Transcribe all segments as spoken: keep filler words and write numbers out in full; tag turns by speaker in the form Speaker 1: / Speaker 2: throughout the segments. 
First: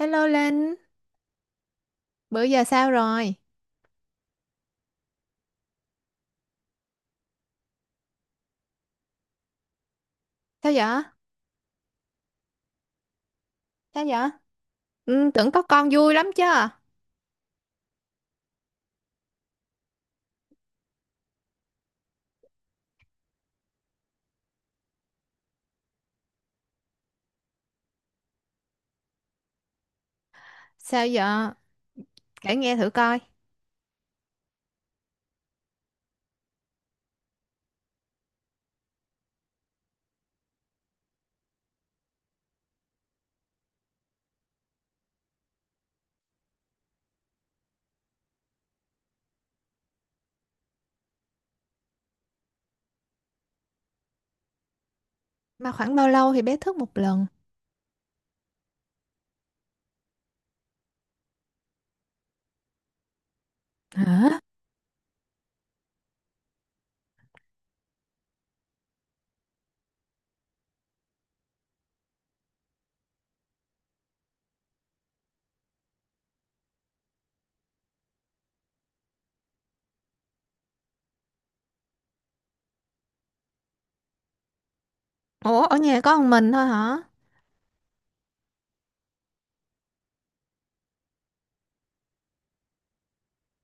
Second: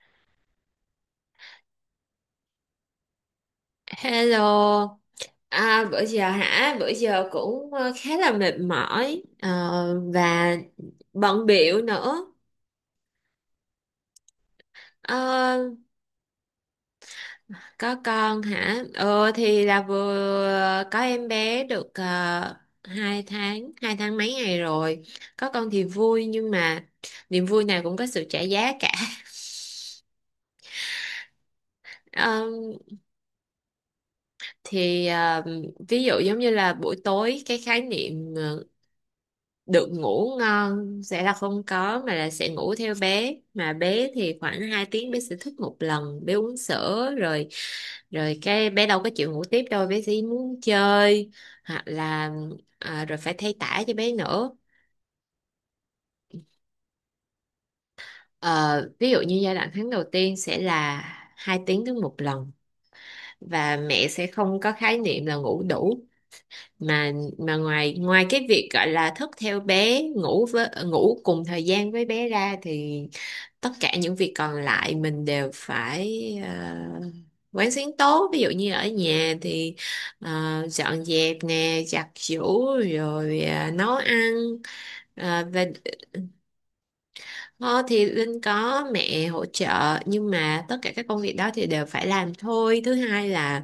Speaker 1: Hello Linh, bữa giờ sao rồi?
Speaker 2: Hello. À, bữa giờ hả? Bữa giờ cũng ờ, khá là mệt mỏi ờ, và
Speaker 1: Sao vậy?
Speaker 2: bận bịu nữa.
Speaker 1: Sao vậy? Ừ, tưởng
Speaker 2: Ờ,
Speaker 1: có con vui lắm chứ.
Speaker 2: có con hả? Ờ thì là vừa có em bé được uh, hai tháng, hai tháng mấy ngày rồi. Có con thì vui nhưng mà niềm vui nào cũng có sự trả giá cả.
Speaker 1: Sao vậy?
Speaker 2: Ờ,
Speaker 1: Kể nghe thử coi.
Speaker 2: thì ờ, ví dụ giống như là buổi tối cái khái niệm ờ, được ngủ ngon sẽ là không có mà là sẽ ngủ theo bé, mà bé thì khoảng hai tiếng bé sẽ thức một lần, bé uống sữa rồi rồi cái bé đâu có chịu ngủ tiếp đâu, bé chỉ muốn chơi, hoặc là à, rồi phải thay tã cho bé nữa.
Speaker 1: Mà khoảng bao lâu thì bé thức một lần?
Speaker 2: Ờ, ví dụ như giai đoạn tháng đầu tiên sẽ là hai tiếng đến một lần, và mẹ sẽ
Speaker 1: Hả?
Speaker 2: không có khái niệm là ngủ đủ, mà mà ngoài ngoài cái việc gọi là thức theo bé, ngủ với ngủ cùng thời gian với bé ra, thì tất cả những việc còn lại mình đều phải ờ, quán xuyến tốt. Ví dụ như ở nhà thì ờ, dọn dẹp nè, giặt giũ, rồi ờ, nấu ăn. Ờ,
Speaker 1: Ủa,
Speaker 2: và
Speaker 1: ở nhà có một mình thôi hả?
Speaker 2: ờ, thì Linh có mẹ hỗ trợ, nhưng mà tất cả các công việc đó thì đều phải làm thôi. Thứ hai là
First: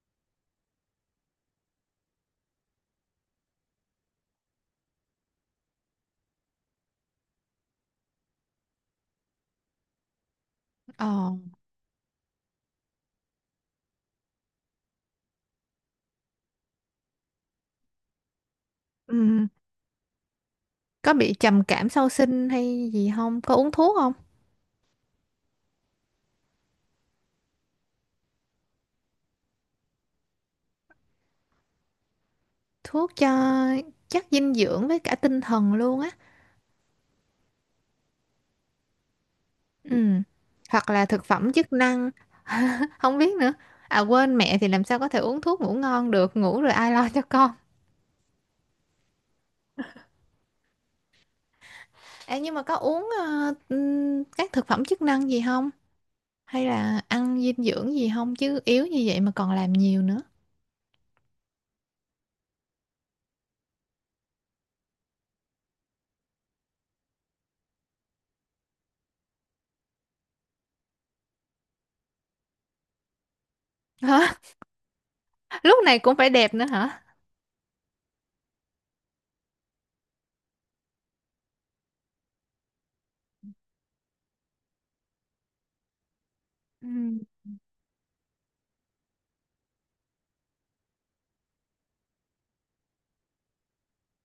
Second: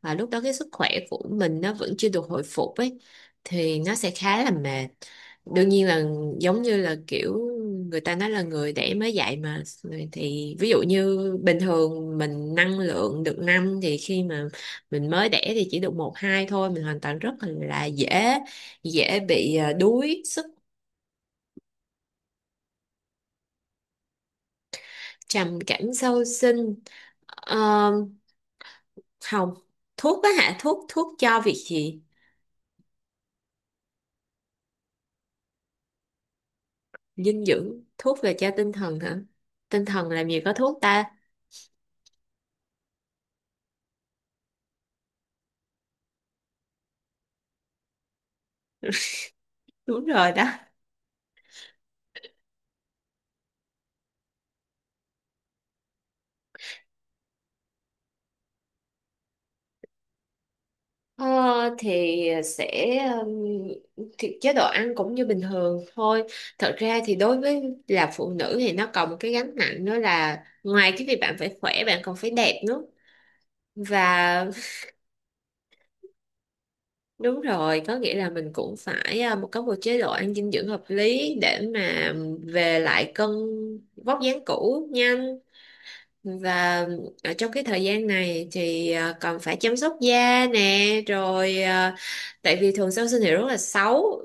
Speaker 2: à, lúc đó cái sức khỏe của mình nó vẫn chưa được hồi phục ấy, thì nó sẽ khá là mệt. Đương nhiên là giống như là kiểu người ta nói là người đẻ mới dạy mà, thì ví dụ như
Speaker 1: Ồ,
Speaker 2: bình thường mình năng lượng được năm, thì khi mà mình mới đẻ thì chỉ được một hai thôi, mình hoàn toàn rất là dễ dễ
Speaker 1: ừ.
Speaker 2: bị à, đuối sức.
Speaker 1: Có bị trầm cảm sau sinh hay gì không? Có uống thuốc không?
Speaker 2: Trầm cảm sau sinh? Ờ, không. Thuốc á hả? Thuốc thuốc cho việc gì?
Speaker 1: Thuốc cho chất dinh dưỡng với cả tinh thần luôn á.
Speaker 2: Dinh dưỡng, thuốc là cho tinh thần hả? Tinh
Speaker 1: Ừ.
Speaker 2: thần làm gì có thuốc
Speaker 1: Hoặc
Speaker 2: ta.
Speaker 1: là thực phẩm chức năng, không biết nữa. À quên mẹ thì làm sao có thể uống thuốc ngủ ngon được, ngủ rồi ai lo cho con.
Speaker 2: Đúng rồi đó.
Speaker 1: Ê, nhưng mà có uống ờ, ừm, các thực phẩm chức năng gì không? Hay là ăn dinh dưỡng gì không? Chứ yếu như vậy mà còn làm nhiều nữa.
Speaker 2: Ờ, thì sẽ um, thì chế độ ăn cũng như bình thường thôi. Thật ra thì đối với là phụ nữ thì nó còn một cái gánh nặng nữa, là ngoài cái việc bạn phải khỏe, bạn còn phải đẹp nữa.
Speaker 1: Hả?
Speaker 2: Và
Speaker 1: Lúc này cũng phải đẹp nữa hả?
Speaker 2: đúng rồi, có nghĩa là mình cũng phải à, một- có một chế độ ăn dinh dưỡng hợp lý để mà về lại cân vóc dáng cũ nhanh. Và
Speaker 1: Ừ.
Speaker 2: ở trong cái thời gian này thì à, còn phải chăm sóc da nè, rồi à, tại vì thường sau sinh thì rất là xấu,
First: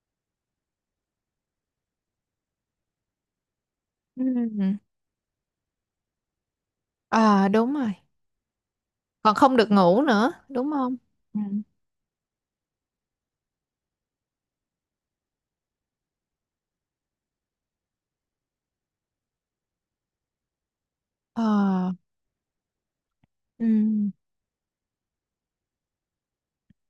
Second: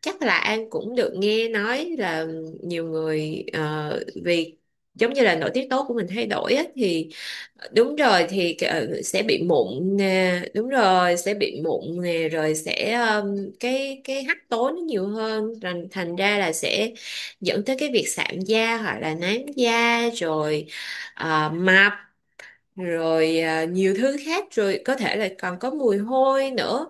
Speaker 2: chắc là An cũng được nghe nói là nhiều người ờ, vì
Speaker 1: Ừ.
Speaker 2: giống như là nội tiết tố của mình thay đổi á, thì
Speaker 1: Ờ
Speaker 2: ờ,
Speaker 1: đúng rồi.
Speaker 2: đúng rồi, thì ờ, sẽ
Speaker 1: Còn
Speaker 2: bị
Speaker 1: không được
Speaker 2: mụn
Speaker 1: ngủ nữa,
Speaker 2: nè, đúng
Speaker 1: đúng không?
Speaker 2: rồi, sẽ
Speaker 1: Ừ.
Speaker 2: bị mụn nè, rồi sẽ ờm, cái cái hắc tố nó nhiều hơn, thành thành ra là sẽ dẫn tới cái việc sạm da hoặc là nám da, rồi
Speaker 1: Ờ.
Speaker 2: à, mập, rồi à,
Speaker 1: Ừ.
Speaker 2: nhiều thứ khác, rồi có thể là còn có mùi hôi nữa.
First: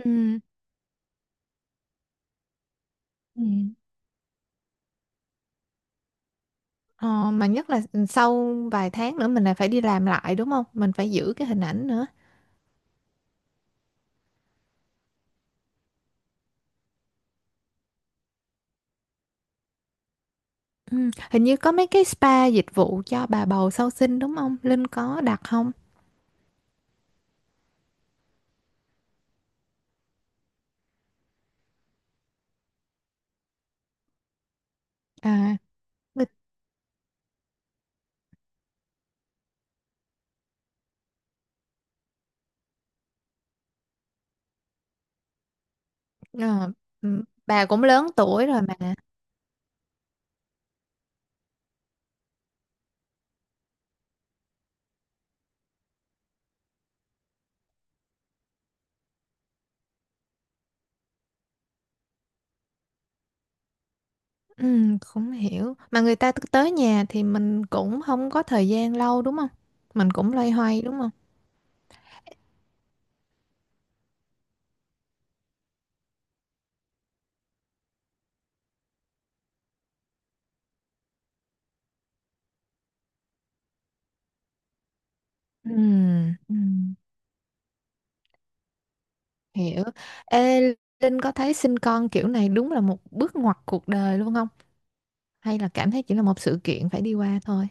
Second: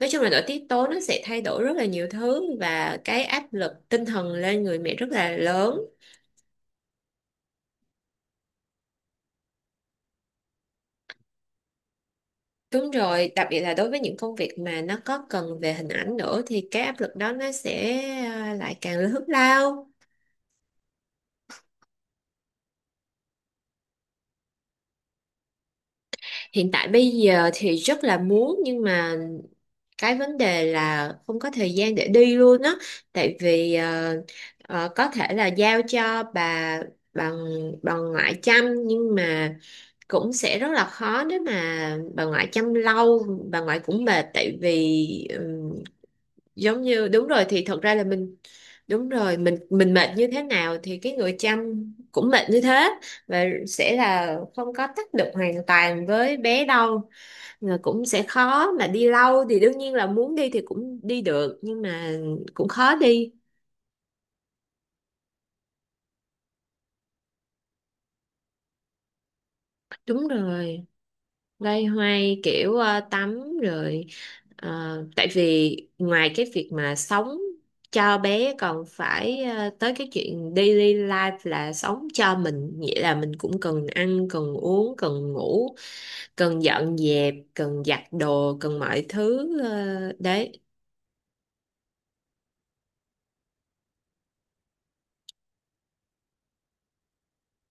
Speaker 2: Nói chung là nội tiết tố nó sẽ thay đổi rất là nhiều thứ, và cái
Speaker 1: Ừ.
Speaker 2: áp lực tinh thần lên người mẹ rất là lớn.
Speaker 1: Ờ, mà nhất là sau vài tháng nữa mình lại phải đi làm lại đúng không? Mình phải giữ cái hình ảnh nữa.
Speaker 2: Đúng rồi, đặc biệt là đối với những công việc mà nó có cần về hình ảnh nữa, thì cái áp lực đó nó sẽ à, lại càng lớn lao.
Speaker 1: Ừ. Hình như có mấy cái spa dịch vụ cho bà bầu sau sinh đúng không? Linh có đặt không?
Speaker 2: Hiện tại bây giờ thì rất là muốn, nhưng mà cái vấn đề là không có thời gian để đi luôn á. Tại vì ờ, ờ, có thể là
Speaker 1: À.
Speaker 2: giao cho
Speaker 1: Người
Speaker 2: bà bà bà ngoại chăm, nhưng mà cũng sẽ rất là khó. Nếu mà bà ngoại chăm lâu, bà ngoại cũng mệt, tại vì ừm,
Speaker 1: ờ,
Speaker 2: giống như
Speaker 1: ừ,
Speaker 2: đúng rồi, thì
Speaker 1: bà
Speaker 2: thật
Speaker 1: cũng
Speaker 2: ra là
Speaker 1: lớn
Speaker 2: mình,
Speaker 1: tuổi rồi mà.
Speaker 2: đúng rồi, mình mình mệt như thế nào thì cái người chăm cũng mệt như thế, và sẽ là không có tác động hoàn toàn với bé đâu. Rồi cũng sẽ khó mà đi lâu, thì đương nhiên là muốn đi thì cũng đi được, nhưng mà cũng khó đi.
Speaker 1: Ừ, cũng hiểu mà người ta t- tới nhà thì mình cũng không có thời gian lâu đúng không, mình
Speaker 2: Đúng
Speaker 1: cũng loay hoay
Speaker 2: rồi,
Speaker 1: đúng không.
Speaker 2: loay hoay kiểu ờ, tắm rồi ờ, tại vì ngoài cái việc mà sống cho bé, còn phải ờ, tới cái chuyện daily life là sống cho mình, nghĩa là mình cũng cần ăn, cần uống, cần
Speaker 1: Ừ,
Speaker 2: ngủ,
Speaker 1: ừ,
Speaker 2: cần dọn dẹp, cần giặt đồ, cần mọi thứ,
Speaker 1: hiểu.
Speaker 2: ờ, đấy.
Speaker 1: Ê, Linh có thấy sinh con kiểu này đúng là một bước ngoặt cuộc đời luôn không, hay là cảm thấy chỉ là một sự kiện phải đi qua thôi,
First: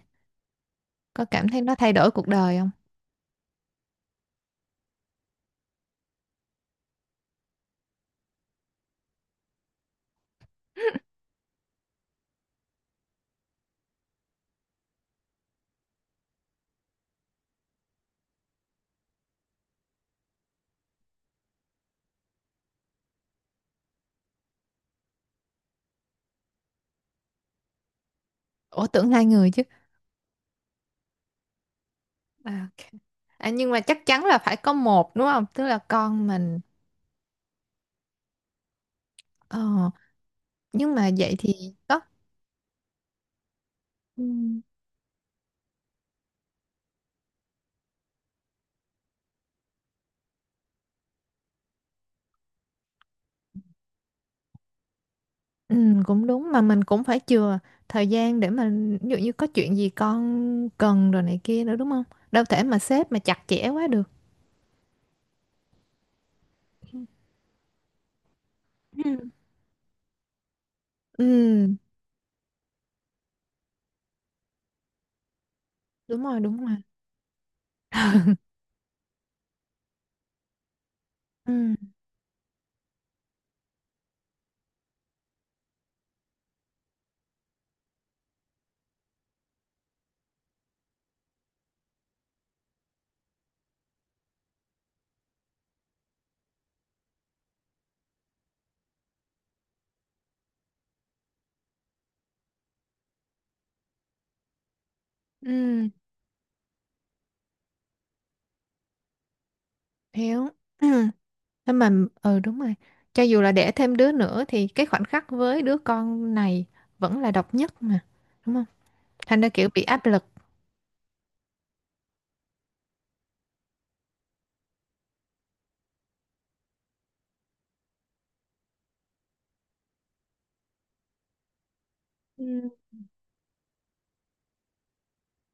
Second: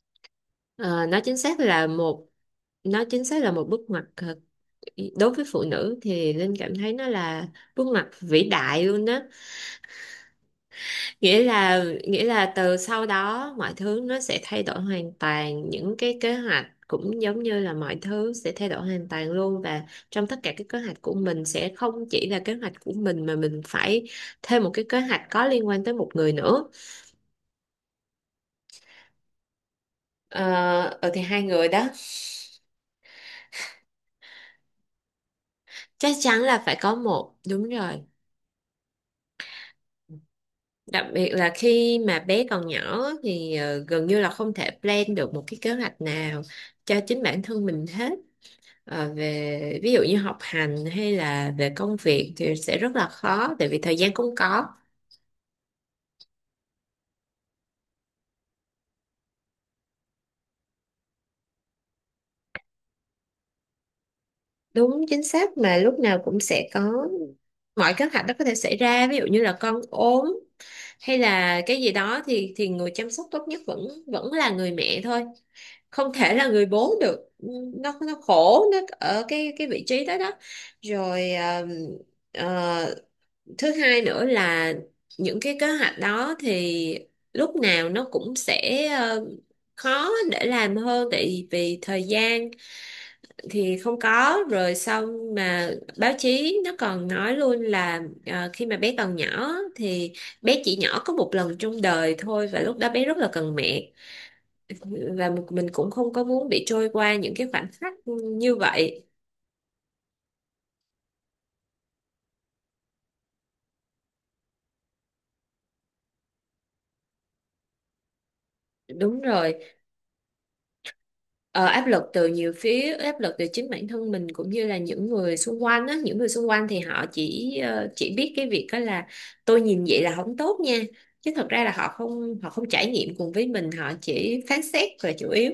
Speaker 2: Ờ, nó
Speaker 1: có
Speaker 2: chính
Speaker 1: cảm
Speaker 2: xác
Speaker 1: thấy nó
Speaker 2: là
Speaker 1: thay đổi
Speaker 2: một,
Speaker 1: cuộc đời không?
Speaker 2: nó chính xác là một bước ngoặt. Ờ, đối với phụ nữ thì Linh cảm thấy nó là bước ngoặt vĩ đại luôn đó. Nghĩa là nghĩa là từ sau đó mọi thứ nó sẽ thay đổi hoàn toàn, những cái kế hoạch cũng giống như là mọi thứ sẽ thay đổi hoàn toàn luôn, và trong tất cả các kế hoạch của mình sẽ không chỉ là kế hoạch của mình, mà mình phải thêm một cái kế hoạch có liên quan tới một người nữa.
Speaker 1: Ủa tưởng hai người chứ.
Speaker 2: ờ ờ, thì hai người đó.
Speaker 1: À, ok. À, nhưng mà chắc chắn là phải có một đúng không, tức là
Speaker 2: Chắc
Speaker 1: con
Speaker 2: chắn
Speaker 1: mình.
Speaker 2: là phải có một, đúng rồi.
Speaker 1: Ờ, nhưng
Speaker 2: Đặc
Speaker 1: mà
Speaker 2: biệt
Speaker 1: vậy
Speaker 2: là
Speaker 1: thì
Speaker 2: khi
Speaker 1: có
Speaker 2: mà bé còn nhỏ á, thì ờ, gần như
Speaker 1: ừ.
Speaker 2: là không thể plan được một cái kế hoạch nào cho chính bản thân mình hết. Ờ, về ví dụ như học hành hay là về công việc thì sẽ rất là khó, tại vì thời gian không có.
Speaker 1: Ừ, cũng đúng mà mình cũng phải chừa thời gian để mà ví dụ như có chuyện gì con cần rồi này kia nữa đúng không? Đâu thể mà xếp mà chặt chẽ quá được.
Speaker 2: Đúng chính xác, mà lúc nào cũng sẽ có, mọi kế hoạch đó có thể xảy ra, ví
Speaker 1: Ừ.
Speaker 2: dụ như là con ốm hay là
Speaker 1: Ừ,
Speaker 2: cái gì đó, thì thì người chăm sóc tốt nhất vẫn vẫn là người mẹ thôi, không
Speaker 1: đúng
Speaker 2: thể
Speaker 1: rồi,
Speaker 2: là
Speaker 1: đúng
Speaker 2: người
Speaker 1: rồi.
Speaker 2: bố được. Ừ, nó nó khổ nó ở cái cái vị trí đó đó. Rồi
Speaker 1: Ừ,
Speaker 2: ờ, ờ, thứ hai nữa là những cái kế hoạch đó thì lúc nào nó cũng sẽ ờ, khó để làm hơn, tại vì thời gian thì không có. Rồi xong mà báo chí nó còn nói luôn là ờ, khi mà bé còn nhỏ thì bé chỉ nhỏ có một lần trong đời thôi, và lúc đó bé rất là cần mẹ, và một- mình
Speaker 1: ừ,
Speaker 2: cũng không có muốn bị trôi qua những cái khoảnh khắc như vậy.
Speaker 1: hiểu. Ừ. Thế mà ừ đúng rồi. Cho dù là đẻ thêm đứa nữa thì cái khoảnh khắc với đứa con này vẫn là độc nhất mà, đúng không?
Speaker 2: Đúng
Speaker 1: Thành ra
Speaker 2: rồi,
Speaker 1: kiểu bị áp lực.
Speaker 2: ờ, áp lực từ nhiều phía, áp lực từ chính bản thân mình cũng như là những người xung quanh á. Những người xung quanh thì họ chỉ ờ, chỉ biết cái việc đó là tôi nhìn vậy là không tốt nha, chứ thật ra là họ không họ không
Speaker 1: Ừ.
Speaker 2: trải nghiệm cùng với mình, họ chỉ phán xét là chủ yếu.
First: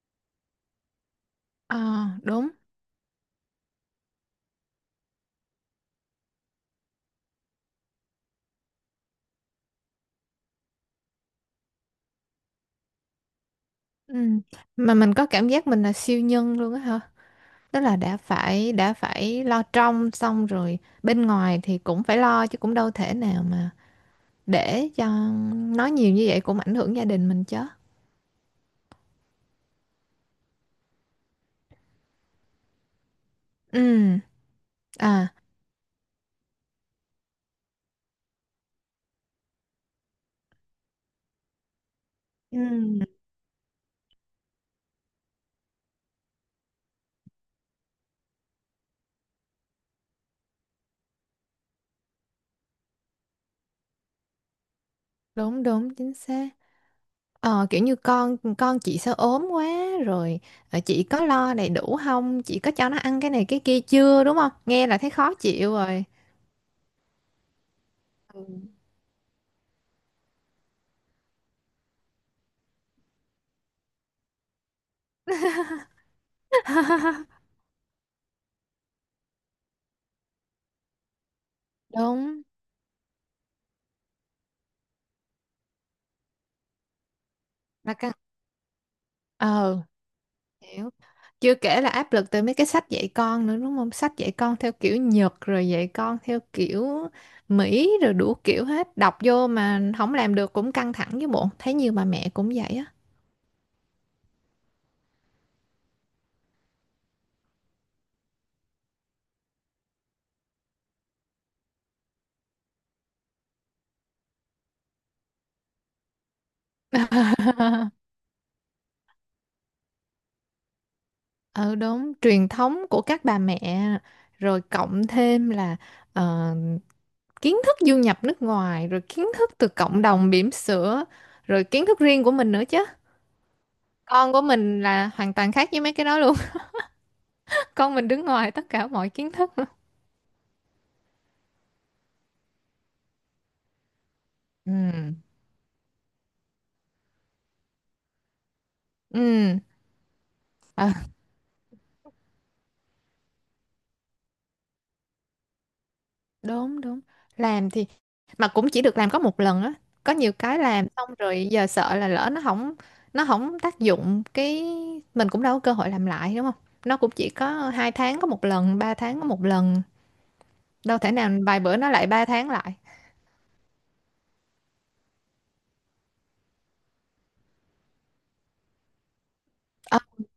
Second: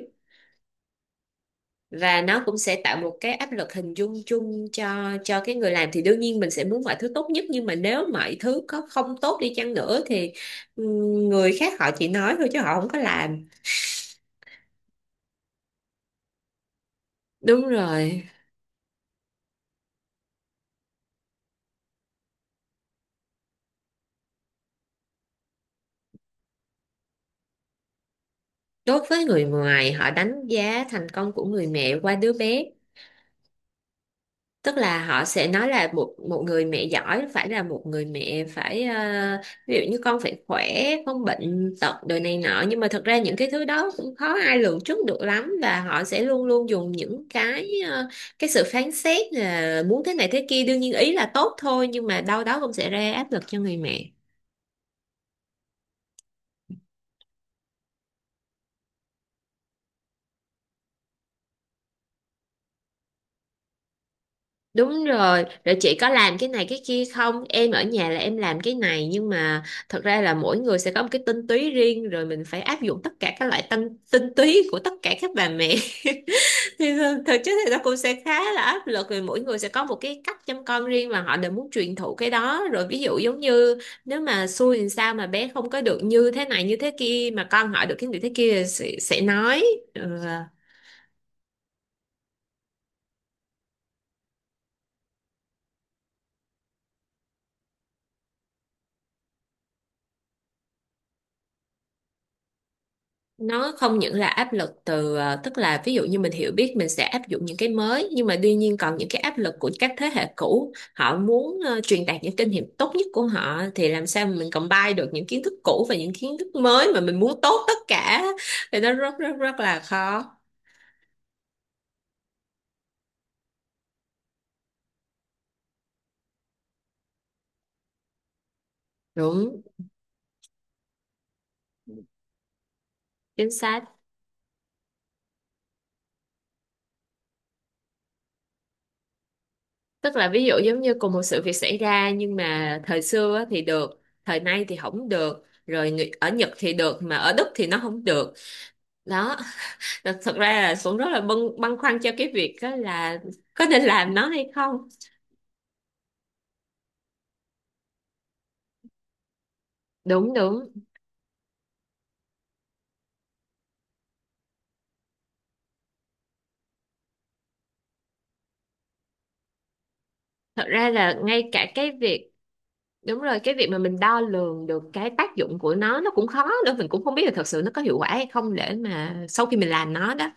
Speaker 1: Ờ,
Speaker 2: Và nó
Speaker 1: đúng.
Speaker 2: cũng sẽ tạo một cái áp lực hình dung chung cho cho cái người làm, thì đương nhiên mình sẽ muốn mọi thứ tốt nhất, nhưng mà nếu mọi thứ có không tốt đi chăng nữa thì ừ, người khác họ chỉ nói thôi chứ họ không có làm.
Speaker 1: Ừ. Mà mình có cảm giác mình là siêu nhân luôn á hả?
Speaker 2: Đúng
Speaker 1: Tức là đã
Speaker 2: rồi,
Speaker 1: phải đã phải lo trong xong rồi bên ngoài thì cũng phải lo chứ cũng đâu thể nào mà để cho nói nhiều như vậy cũng ảnh hưởng gia đình mình chứ.
Speaker 2: đối với người ngoài họ đánh giá thành công của người mẹ qua đứa bé,
Speaker 1: Ừ.
Speaker 2: tức là họ
Speaker 1: À.
Speaker 2: sẽ nói là một một người mẹ giỏi phải là một người mẹ phải ờ, ví dụ như con phải khỏe, không bệnh tật đời này
Speaker 1: Ừ.
Speaker 2: nọ, nhưng mà thật ra những cái thứ đó cũng khó ai lường trước được lắm. Và họ sẽ luôn luôn dùng những cái ờ, cái sự phán xét là muốn thế này thế kia, đương nhiên ý là tốt thôi, nhưng mà đâu đó cũng sẽ ra áp lực cho người mẹ.
Speaker 1: Đúng đúng chính xác. Ờ, kiểu như con con chị sao ốm quá rồi. Ờ, chị có lo đầy đủ không, chị có cho nó ăn cái này cái kia chưa đúng không, nghe là
Speaker 2: Đúng
Speaker 1: thấy khó
Speaker 2: rồi,
Speaker 1: chịu
Speaker 2: rồi chị
Speaker 1: rồi.
Speaker 2: có làm cái này cái kia không? Em ở nhà là em làm cái này, nhưng mà thật ra là mỗi người sẽ có một cái tinh túy riêng, rồi mình phải áp dụng tất cả các loại tinh, tinh túy của tất cả các bà mẹ. Thì thực chất thì nó cũng sẽ khá là áp lực, vì mỗi người sẽ có một cái cách chăm con riêng mà họ đều muốn truyền thụ cái
Speaker 1: Đúng
Speaker 2: đó. Rồi ví dụ giống như nếu mà xui thì sao mà bé không có được như thế này như thế kia, mà con hỏi
Speaker 1: là
Speaker 2: được cái
Speaker 1: căng.
Speaker 2: này thế kia thì sẽ, sẽ nói.
Speaker 1: Ờ.
Speaker 2: Ừ.
Speaker 1: Hiểu. Chưa kể là áp lực từ mấy cái sách dạy con nữa đúng không? Sách dạy con theo kiểu Nhật rồi dạy con theo kiểu Mỹ rồi đủ kiểu hết. Đọc vô mà không làm được cũng căng thẳng với bộ. Thấy nhiều bà mẹ cũng vậy á.
Speaker 2: Nó không những là áp lực từ ờ, tức là ví dụ như mình hiểu biết mình sẽ áp dụng những cái mới, nhưng mà tuy nhiên còn những cái áp lực của các thế hệ cũ, họ muốn ờ, truyền đạt những kinh nghiệm tốt nhất của họ, thì làm sao mà mình combine được những kiến thức cũ và những kiến thức mới mà mình muốn tốt tất cả, thì nó rất rất rất là khó.
Speaker 1: Ừ đúng, truyền thống của các bà mẹ rồi cộng thêm là ờ, kiến thức du nhập nước ngoài rồi kiến thức
Speaker 2: Đúng
Speaker 1: từ cộng đồng bỉm sữa rồi kiến thức riêng của mình nữa chứ.
Speaker 2: chính xác,
Speaker 1: Con của mình là hoàn toàn khác với mấy cái đó luôn. Con mình đứng ngoài tất cả mọi kiến thức.
Speaker 2: tức là ví dụ giống như cùng một sự việc xảy ra, nhưng mà thời xưa á thì được, thời nay
Speaker 1: Ừ.
Speaker 2: thì không được, rồi người- ở Nhật thì được mà ở Đức thì nó không được, đó.
Speaker 1: Ừ,
Speaker 2: Thật, thật ra là
Speaker 1: ờ,
Speaker 2: Xuân rất là băn, băn khoăn cho cái việc đó là có nên làm nó hay không.
Speaker 1: đúng đúng. Làm thì mà cũng chỉ được làm có một lần á. Có nhiều
Speaker 2: Đúng
Speaker 1: cái
Speaker 2: đúng.
Speaker 1: làm xong rồi giờ sợ là lỡ nó không, nó không tác dụng cái mình cũng đâu có cơ hội làm lại đúng không? Nó cũng chỉ có hai tháng có một lần, ba tháng có một lần.
Speaker 2: Thật ra
Speaker 1: Đâu
Speaker 2: là
Speaker 1: thể nào
Speaker 2: ngay
Speaker 1: vài
Speaker 2: cả
Speaker 1: bữa nó
Speaker 2: cái
Speaker 1: lại ba
Speaker 2: việc,
Speaker 1: tháng lại.
Speaker 2: đúng rồi, cái việc mà mình đo lường được cái tác dụng của nó nó cũng khó nữa, mình cũng không biết là thật sự nó có hiệu quả hay không, để mà sau khi mình làm
Speaker 1: Ờ
Speaker 2: nó đó.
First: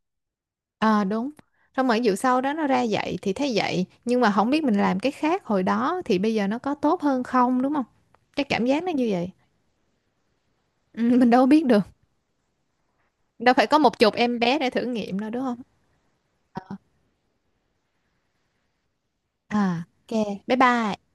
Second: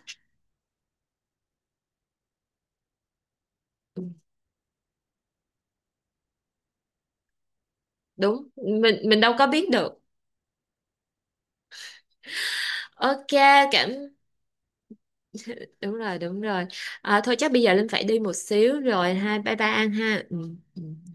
Speaker 1: ờ, đúng. Xong rồi vụ sau đó nó ra vậy thì thấy vậy, nhưng mà không biết mình làm cái khác hồi đó thì bây giờ nó có tốt hơn không đúng không? Cái
Speaker 2: Đúng,
Speaker 1: cảm giác nó
Speaker 2: mình
Speaker 1: như
Speaker 2: mình
Speaker 1: vậy.
Speaker 2: đâu có biết được.
Speaker 1: Ừ, mình đâu biết được.
Speaker 2: Ok.
Speaker 1: Đâu phải có
Speaker 2: cảm
Speaker 1: một chục em bé để thử nghiệm đâu đúng không?
Speaker 2: Đúng rồi, đúng rồi. À, thôi chắc bây giờ Linh phải đi một xíu rồi ha, bye bye
Speaker 1: À,
Speaker 2: An ha. Ừ.
Speaker 1: ok. Bye
Speaker 2: Ừ.
Speaker 1: bye.